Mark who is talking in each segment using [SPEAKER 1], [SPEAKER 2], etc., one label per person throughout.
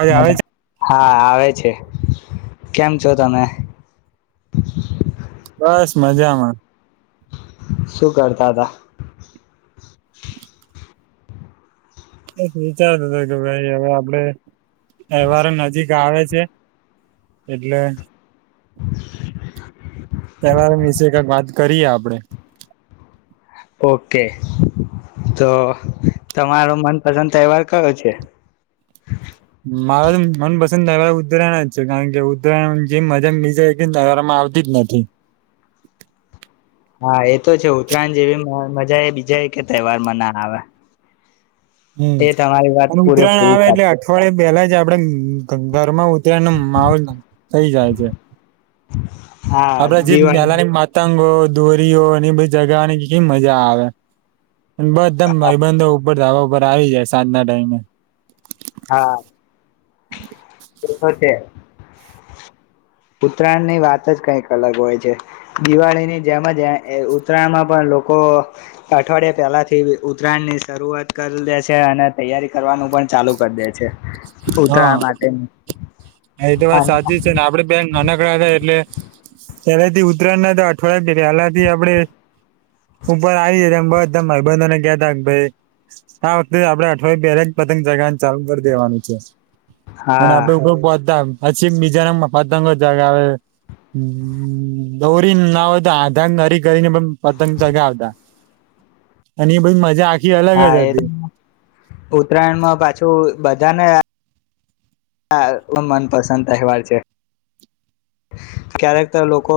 [SPEAKER 1] અવાજ આવે છે
[SPEAKER 2] હા હા આવે છે કેમ છો તમે
[SPEAKER 1] બસ મજામાં
[SPEAKER 2] શું કરતા હતા
[SPEAKER 1] બસ વિચારતો હતો કે ભાઈ હવે આપડે તહેવાર નજીક આવે છે એટલે
[SPEAKER 2] [inaudible]
[SPEAKER 1] તહેવાર વીશે ક ક વાત કરીએ આપડે
[SPEAKER 2] ઓકે તો તમારો મનપસંદ તહેવાર કયો છે.
[SPEAKER 1] મારા તો મનપસંદ તહેવાર ઉતરાયણ જ છે કારણ કે ઉતરાયણ જેમ મજા બીજાય કેરામાં આવતી જ નથી.
[SPEAKER 2] હા એ તો છે ઉત્તરાયણ જેવી મ મજા એ બીજા એ કે તહેવારમાના આવે
[SPEAKER 1] હમ
[SPEAKER 2] એ તમારી વાત
[SPEAKER 1] અને ઉત્તરાયણ
[SPEAKER 2] પૂરેપૂરી
[SPEAKER 1] આવે એટલે
[SPEAKER 2] સાચી
[SPEAKER 1] અઠવાડિયે પહેલા જ આપડે ઘરમાં ઉતરાયણનો માહોલ થઈ જાય છે.
[SPEAKER 2] [inaudible]
[SPEAKER 1] આપણે જી
[SPEAKER 2] દિવાળી
[SPEAKER 1] પેલાની માતાંગો દોરીઓની બધી જગાની કે મજા આવે બસદમ
[SPEAKER 2] હા
[SPEAKER 1] ભાઈ બંધો બર ધાવા ઉપર આવી જાય સાંજના ટાઈમે.
[SPEAKER 2] હા.
[SPEAKER 1] હ [inaudible]
[SPEAKER 2] ો છે ઉત્તરાયણ ની વાત જ કઈક અલગ હોય છે, દિવાળીની જેમ જ ઉત્તરાયણમાં પણ લોકો અઠવાડિયા પહેલા થી ઉત્તરાયણ ની શરૂઆત કરી દે છે, અને તૈયારી કરવાનું પણ ચાલુ કરી દે છે.
[SPEAKER 1] હા
[SPEAKER 2] ઉતરાયણ માટે.
[SPEAKER 1] હા એ તો વાત સાચી છે ને આપડે બેંક નાનકડા એટલે પહેલા થી ઉત્તરાયણ ના તો અઠવાડિયા પહેલાથી આપણે ઉપર આવીમ બધા માઈબંધને, કહતા કે ભાઈ આ વખતે આપડે અઠવાડયે પહેલા પતંગ જગા ચાલુ કરી દેવાનું છે. અને
[SPEAKER 2] હા
[SPEAKER 1] આપડેગ [unintelligible] પછી મિજોરમમાં પતંગો ચગાવે, આવે દૌરી ના હોય તો આધારરીક જઈને પણ પતંગ ચગાવતા. અને એ બધ મજા આ
[SPEAKER 2] હા એ ઉત્તરાયણમાં પાછું બધાને મનપસંદ તહેવાર છે ક્યારેક તો લોકો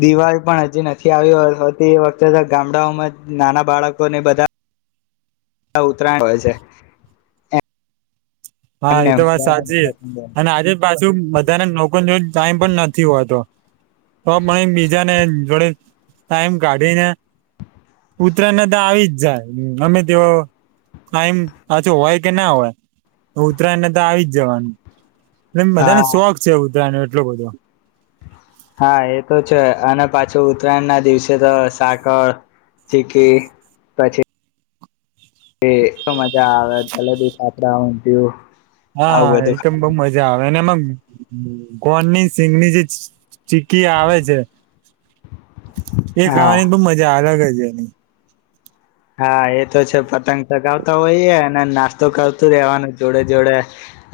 [SPEAKER 2] દિવાળી પણ હજી નથી આવી હોતી એ વખતે ગામડાઓમાં નાના બાળકોને બધા ઉતરાયણ હોય છે.
[SPEAKER 1] હા એતો વાત સાચી છે
[SPEAKER 2] એમને
[SPEAKER 1] અને આજે પાછુ બધાને ન લોકો જોડે ટાઈમ પણ નથી હોતો. તો પણ બીજાને જોડે ટાઈમ કાઢીને ઉતરાયણે તો આવી જ જાય અમે તેઓ ટાઈમ પાછો હોય કે ના હોય. ઉત્તરાયણ ને તો આવી જ જવાનું. એ બધાને
[SPEAKER 2] હા
[SPEAKER 1] શોખ છે ઉતરાયણ નો. કેટલો બધો.
[SPEAKER 2] હા એ તો છે અને પાછું ઉત્તરાયણના દિવસે તો સાકર, ચીકી પછી એ એકદમ મજા આવે જલેબી, ફાફડા, ઊંધિયું.
[SPEAKER 1] હા
[SPEAKER 2] આવું
[SPEAKER 1] એ
[SPEAKER 2] બધું
[SPEAKER 1] તો બઉ
[SPEAKER 2] ખાવાનું
[SPEAKER 1] મજા આવે અને એમાં કોણની સિંગની જે ચી ચીકી આવે છે એ
[SPEAKER 2] હા
[SPEAKER 1] ખાવાની તો મજા અલગ જ. જેની
[SPEAKER 2] હા એ તો છે પતંગ ચગાવતા હોય અને નાસ્તો કરતું રેવાનું જોડે જોડે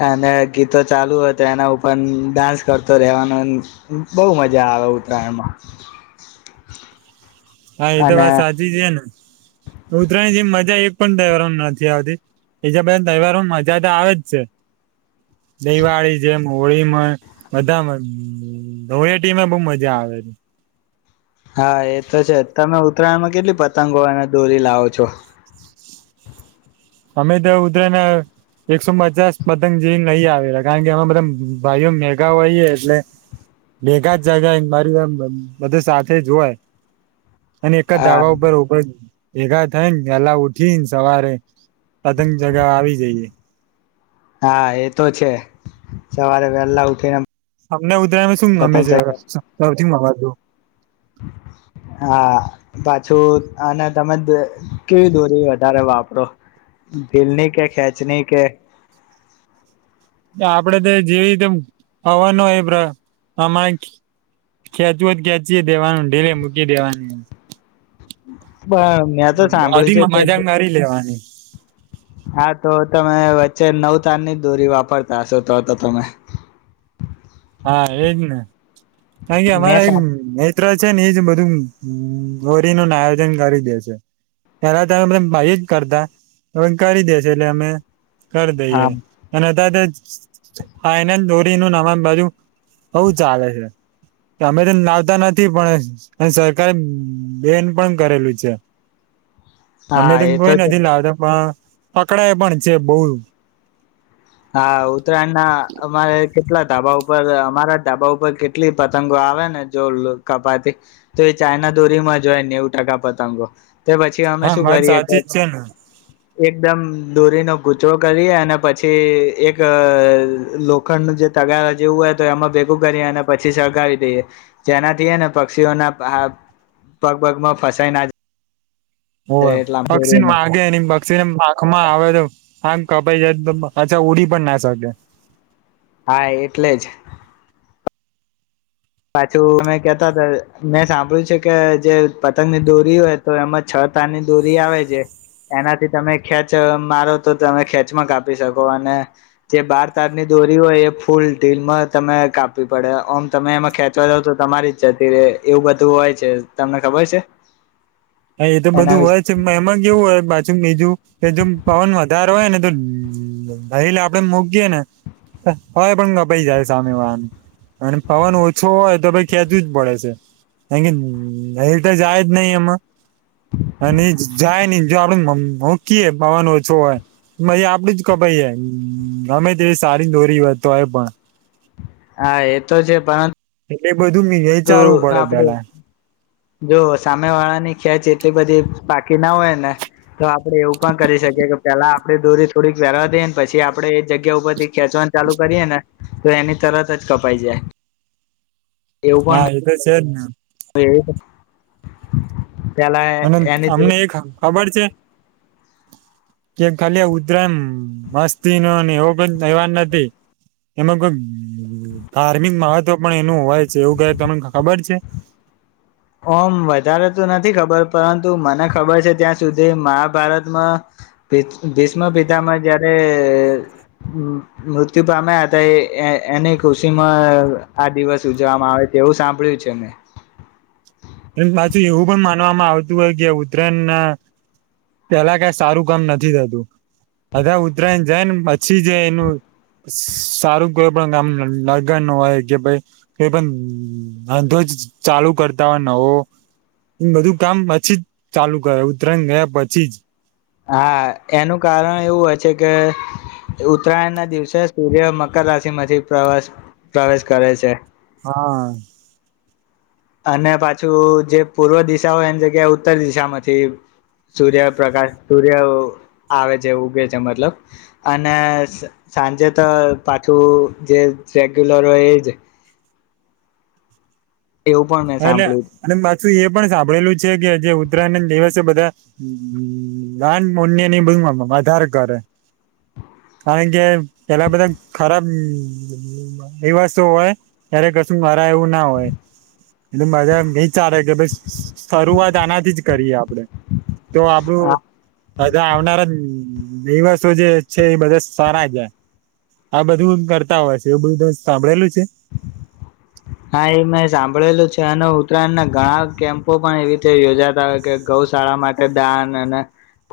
[SPEAKER 2] અને ગીતો ચાલુ હોય તો એના ઉપર ડાન્સ કરતો રેવાનો બહ મજા આવે ઉતરાયણમાં.
[SPEAKER 1] હા એ તો વાત સાચી છે. ઉતરાયણ જે મજા એક પણ તહેવારો નથી આવતી, બીજા બધા તહેવારો મજા તો આવે જ છે. દિવાળી જેમ હોળીમાં, બધામાં ધોટીમાં બહ મજા આવે છે.
[SPEAKER 2] હા એ તો છે તમે ઉત્તરાયણમાં કેટલી પતંગો અને દોરી લાવો છો?
[SPEAKER 1] અમે તો ઉતરાયના એકસો પચાસ પતંગ જવીને લઈ આવેલા કારણ કે અમે બધા ભાઈઓ મેગા હોઈએ એટલે, ભેગા જ જગ્યા મારી બધું સાથેજ હોય. અને એકા
[SPEAKER 2] હા
[SPEAKER 1] ધાબા ઉપ ઉપર ઉભા ભેગા થઈ ને એલા ઉઠીને સવારે. પતંગ જગા આવી જઈએ.
[SPEAKER 2] હા એ તો છે, સવારે વેહેલા ઉઠીને
[SPEAKER 1] અમને ઉધરાયણમાં શું ગમે
[SPEAKER 2] પતંગ
[SPEAKER 1] છે?
[SPEAKER 2] ચગાવે
[SPEAKER 1] મગજો [unintelligible]
[SPEAKER 2] હા પાછું અને તમે કેવી દોરી વધારે વાપ ઢીલની કે ખેંચની કે?
[SPEAKER 1] આપડે તો જેવીીતે હવાનો એ હમારે ખેચવું જ ખેચી દેવાનું ઢીલે મૂકી દેવાની.
[SPEAKER 2] પણ મેં તો
[SPEAKER 1] બધી
[SPEAKER 2] સાંભળ્યું છે કે
[SPEAKER 1] મજાક મારી [inaudible]
[SPEAKER 2] હા તો તમે વચ્ચે નવ તારની જ દોરી વાપરતા હશો તો તો તમે.
[SPEAKER 1] હા એજને. અહીંયા
[SPEAKER 2] મેં
[SPEAKER 1] અમારાઈન
[SPEAKER 2] સાં
[SPEAKER 1] મેત ત્ર છે ને એજ બધું ગોરીનું આયોજન કરી દે છે, પેલા તો ભાઈ જ કરતા હવે કરી દે છે એટલે અમે કર દઈએ
[SPEAKER 2] હા
[SPEAKER 1] અને [unintelligible] ત આ એન એન દોરી નું નવા બાજુ બઉચાલે છે તમે તો લાવતા નથી પણ અને સરકારે બેન્ડ પણ કરેલું છે અમે
[SPEAKER 2] હા
[SPEAKER 1] તો
[SPEAKER 2] એ
[SPEAKER 1] કોઈ
[SPEAKER 2] છે
[SPEAKER 1] નથી લાવતા પણ પકડાયા પણ છે બહુ
[SPEAKER 2] હા, ઉત્તરાયણ ના અમારે કેટલા ધાબા ઉપર અમારા ધાબા ઉપર કેટલી પતંગો આવે ને જો કપાતી તો એ ચાયના દોરીમાં જ હોય નેવું ટકા પતંગો તે પછી અમે
[SPEAKER 1] હા
[SPEAKER 2] શું
[SPEAKER 1] વાત
[SPEAKER 2] કરીએ,
[SPEAKER 1] સાચી જ છે ને
[SPEAKER 2] એકદમ દોરીનો ગુચડો કરીએ અને પછી થી એક લોખંડનું જે તગાર જેવું હોય તો એમાં ભેગું કરી અને પછી સળગાવી દઈએ જેનાથી હેને પક્ષીઓના પગ, પગમાં ફસાઈ ના જ
[SPEAKER 1] ઓ પક્ષિ ન માગે નિમ પક્ષિ ન માં આવે તો, આા કપાઈ જાય તો અચ્છા, ઉડી પણ ના શકે
[SPEAKER 2] હા, એટલે જ પાછું મે કેતા હતા મેં સાંભળ્યું છે કે જે પતંગની દોરી હોય તો એમાં છ તારની દોરી આવે છે એનાથી તમે ખેંચ મારો તો તમે ખેંચમાં કાપી શકો અને જે બાર તારની દોરી હોય એ ફૂલ ઢીલમાં તમે કાપવી પડે ઓમ તમે એમાં ખેંચવા જાવ તો તમારી જ જતી રે એવું બધું હોય છે, તમને ખબર છે
[SPEAKER 1] હા એ તો
[SPEAKER 2] એના
[SPEAKER 1] બધું
[SPEAKER 2] વિશે
[SPEAKER 1] હોય છે, એમાં કેવું હોય બીજું કે જોમ પવન વધારે હોય ને તો દહીલ આપણે મૂકીયએ ને હોય પણ ગપાઈ જાય સામે વાનું અને પવન ઓછો હોય તો ભઈ ખેંચવું જ પડે છે કારણ કે દહીલ તો જાય જ નહી એમાં અને જાય ની [unintelligible] જો આપડ હૂકીએ પવાનો ઓછો હોય, આપડું જ કપાઇ, અમે તેવી સારી દોરી હોય તો હોય પણ.
[SPEAKER 2] હા એ તો છે પર
[SPEAKER 1] [inaudible]
[SPEAKER 2] તો
[SPEAKER 1] વિચારવું પડે
[SPEAKER 2] આપડે
[SPEAKER 1] પેલા
[SPEAKER 2] જો સામે વાળાની ખ્યાચી એટલી બધી પાકી ના હોય ને, તો આપડે એવું પણ કરી શકીએ કે પેલા આપડે દોરી થોડીક વેરવા દઈએ ને પછી આપડે જગ્યા ઉપરથી ખેંચવાન ચાલુ કરીએ ને તો એની તરત જ કપાય છે.
[SPEAKER 1] હા એટલે જ એ જ
[SPEAKER 2] એવ
[SPEAKER 1] અને અમને એક ખબર છે કે ખાલી ઉતરાયમ મસ્તી નો એવો એહેવા નથી એમાં કોઈ ધાર્મિક મહ તો પણ એનું હોય છે એવું કાય તમને ખબર છે
[SPEAKER 2] ઓમ વધારે તો નથી ખબર પરંતુ મને ખબર છે ત્યાં સુધી મહાભારતમાં ભીષ્મ પિતામાં જયારે મૃત્યુ પામ્યા હતા એની ખુશીમાં આ દિવસ ઉજવવામાં આવે તેવું સાંભળ્યું છે મેમ
[SPEAKER 1] પાછું એવું પણ માનવામાં આવતું હોય કે ઉત્તરાયણ ના પેલા કઈ સારું કામ નથી થતું બધા ઉત્તરાયણ જાય ને પછી જ એનું સારું કોઈ પણ કામ લગન ન હોય કે ભાઈ કોઈ પણ અંધોજ ચાલુ કરતા હોય નવો એ બધું કામ પછી જ ચાલુ કરે ઉતરાયણ ગયા પછી જ
[SPEAKER 2] હા એનું કારણ એવું હોય છે કે ઉતરાયણ ના દિવસે સૂર્ય મકાર રાશિ માંથી પ્રવસ પ્રવેશ કરે છે
[SPEAKER 1] હા
[SPEAKER 2] અને પાછું જે પૂર્વ દિશા હોય એની જગ્યાએ ઉત્તર દિશામાંથી સૂર્ય પ્રકાશ સૂર્ય આવે છે ઉગે છે મતલબ અને સાંજે તો પાછું જે રેગ્યુલર હોય એ જ એવું પણ મેં
[SPEAKER 1] હ
[SPEAKER 2] સાંભળ્યું
[SPEAKER 1] લ્યા એ પણ સાંભળેલું છે કે જે ઉત્તરાયણ દિવસે બધા લાન મન્યની બધું વધાર કરે કારણ કે પેલા બધા ખરાબ દવાસો હોય ત્યારે કશું મારા એવું ના હોય એટલે મજા એ ચાલે કે ભ શરૂઆત આનાથી જ કરીએ આપ આપડે તો આપડું હધા આવનારા દીવસો જે છે એ બધા સારા જયા આ બધું કરતા હોય છે એવું બધું ત સાંભળેલું છે
[SPEAKER 2] હા એ મેં સાંભળેલું છે અને ઉત્તરાયણ ના ઘણા કેમ્પો પણ એવી રીતે યોજાતા હોય કે ગૌશાળા માટે દાન અને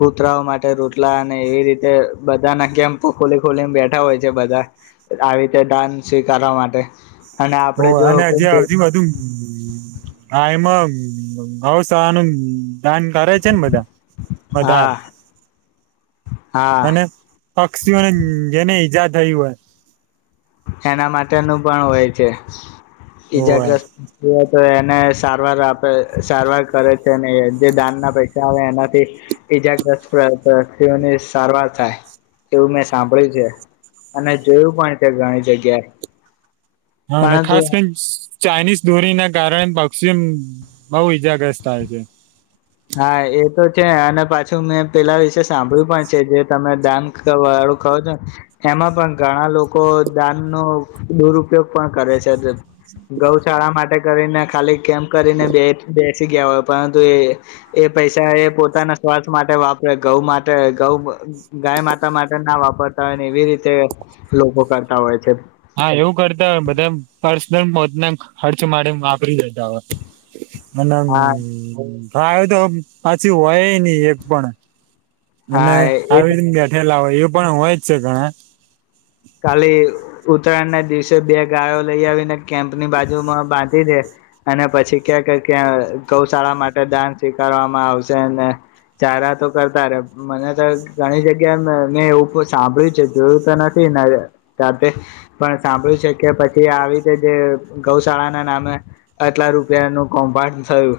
[SPEAKER 2] કૂતરાઓ માટે રોતલા અને એવી રીતે બધાના કેમ્પો ખોલી ખોલીને બેઠા હોય છે બધા આવી રીતે દાન સ્વીકારવા માટે અને
[SPEAKER 1] ઓ
[SPEAKER 2] આપડે જો
[SPEAKER 1] અને હજી
[SPEAKER 2] કોઈ
[SPEAKER 1] હજી બધું આ એમાં હવસાનુ દાન કરે છે ને બધા વધારે
[SPEAKER 2] હા હા
[SPEAKER 1] અને પક્ષીઓને જેને ઈજા થયું
[SPEAKER 2] એના માટેનું પણ હોય છે
[SPEAKER 1] હોવે.
[SPEAKER 2] ઈજાગ્રસ્ત તો એ ને સારવાર આપે સારવાર કરે છે ને જે દાન ના પૈસા આવે એનાથી ઈજાગ્રસ્તતિઓની સારવાર થાય એવું મેં સાંભળ્યું છે અને જોયું પણ ઘણી જગ્યા
[SPEAKER 1] હા અને ખાસ કરી ચાઇનીઝ દોરીના કારણે પક્ષિ બહુ ઈજાગ્રસ્ત થાય છે
[SPEAKER 2] હા એ તો છે અને પાછું મેં પેલા વિશે સાંભળ્યું પણ છે જે તમે દાન વાળું કહો છો ને એમાં પણ ઘણા લોકો દાન ન દુરપયોગ પણ કરે છે ગૌશાળા માટે કરીને ખાલી કેમ કરીને બે બે પછી ગયા હોય પણંતુ એ એ પૈસા એ પોતાના સ્વાથ માટે વાપરે ઘઉં માટે ઘઉ ગાય માતા માટે ના વાપર હોતા હોય એવી રીતે લોકો કરતા હોય છે
[SPEAKER 1] હા એવું કરતા હોય બધા પર્સનલ પોતના ખર્ચ માટે [inaudible]
[SPEAKER 2] હા
[SPEAKER 1] હ એ તો પછી હોય નહી એક પણ અનેને
[SPEAKER 2] હા એ
[SPEAKER 1] આવી બેઠેલા હોય એ પણ હોય જ છે ઘણા.
[SPEAKER 2] કાલી ઉતરાયણ ના દિવસે બે ગાયો લઈ આવીને કેમ્પ ની બાજુમાં બા અને પછી, ક્યાંક ક ગૌશાળા માટે દાન સ્વીકારવામાં આવશે અને ચારા તો કરતા રે મને તો ઘણી જગ્યા મેં એવું સાંભળ્યું છે જોયું તો નથી. જાતે પણ સાંભળ્યું છે કે પછી આવી રીતે જે ગૌશાળા ના નામે આટલા રૂપિયાનું કમ્ભાંડ થયું,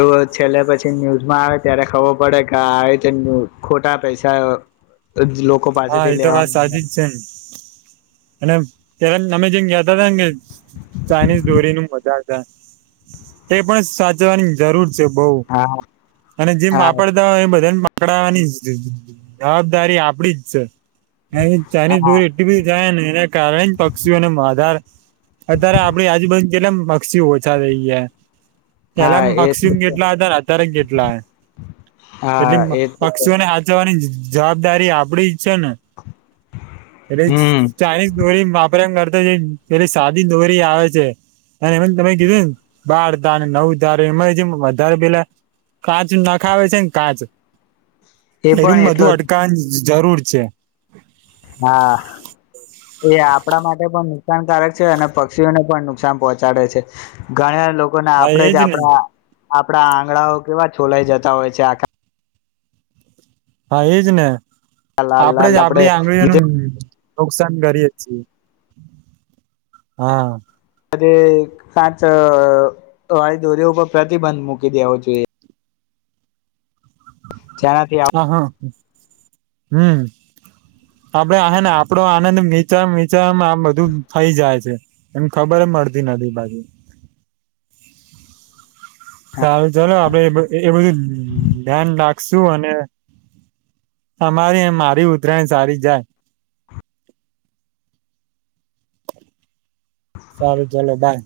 [SPEAKER 2] એવું છેલ્લે પછી ન્યૂઝમાં આવે ત્યારે ખબર પડે કે આવી રીતે ખોટા પૈસા લોકો
[SPEAKER 1] હા
[SPEAKER 2] પાસેથી
[SPEAKER 1] એ તો
[SPEAKER 2] લેવા
[SPEAKER 1] વાત સાચી
[SPEAKER 2] માંગે
[SPEAKER 1] જ છે ને અને પ અમે જેમ કતા હતા ને કે ચાાઈનીઝ દોરીનું મજા હતા, એ પણ સાચવાની જરૂર છે. બઉ,
[SPEAKER 2] હા
[SPEAKER 1] અને જેમ
[SPEAKER 2] હા
[SPEAKER 1] વાપરતા હોય એ બધા પકડાવાની જવાબદારી આપડી જ છે. હ ચાઈનિઝ
[SPEAKER 2] હા
[SPEAKER 1] દોરી એટ બી જાયને એને કારણે જ પક્ષીઓ ન આધાર અત્યારે આપડી આજુબાજુ કેટલે પક્ષીઓ ઓછા થઈ જયા પેલા
[SPEAKER 2] હા એ તો
[SPEAKER 1] પક્ષી
[SPEAKER 2] છે
[SPEAKER 1] કેટલા હતાાર અતારે કેટલા
[SPEAKER 2] હા
[SPEAKER 1] એટલી
[SPEAKER 2] એ તો છે
[SPEAKER 1] પક્ષીઓને હાચવાની જ જવાબદારી આપડી જ છે ને એટલે
[SPEAKER 2] હમ
[SPEAKER 1] ચાઇનીઝ દોરી વાપરયા કરતા જે પેલી સાદી દોરી આવે છે અને એ તમે કીધું ને બાર તાર નવ ધાર એમાં જેમ વધારે પેલા કાચ નાખાવે છે ને કાચ
[SPEAKER 2] એ
[SPEAKER 1] એરું
[SPEAKER 2] પણ એટલો
[SPEAKER 1] બધું
[SPEAKER 2] જ
[SPEAKER 1] અડકાન જરૂર છે છેે
[SPEAKER 2] હા એ આપણા માટે પણ નુકસાનકારક છે અને પક્ષીઓને પણ નુકસાન પહોંચાડે છે ઘણા લોકોને
[SPEAKER 1] હા
[SPEAKER 2] આપણેે જ
[SPEAKER 1] એજ ને
[SPEAKER 2] આપણા આપડા આંગણાઓ કેવા છોલાઈ જતા હોય છે આખ
[SPEAKER 1] હા એજ ને
[SPEAKER 2] લાલ
[SPEAKER 1] આપડે
[SPEAKER 2] લાલ
[SPEAKER 1] જ આપડી
[SPEAKER 2] ધીરે
[SPEAKER 1] આંગળીઓનું નુકસાન કરીએ છીએ હા
[SPEAKER 2] કાચ વાળી દોરી ઉપર પ્રતિબંધ મૂકી દેવો જોઈએ જેનાથી આવ
[SPEAKER 1] હા હા હમ આપડે આને આપડો આનંદ નીચા નીચામાં આમ બધું થઈ જાય છે એમ ખબર મળતી નથી બાજુ શું અને અમારી મારી ઉતરાયણ સારી જાય સારું ચલો બાય.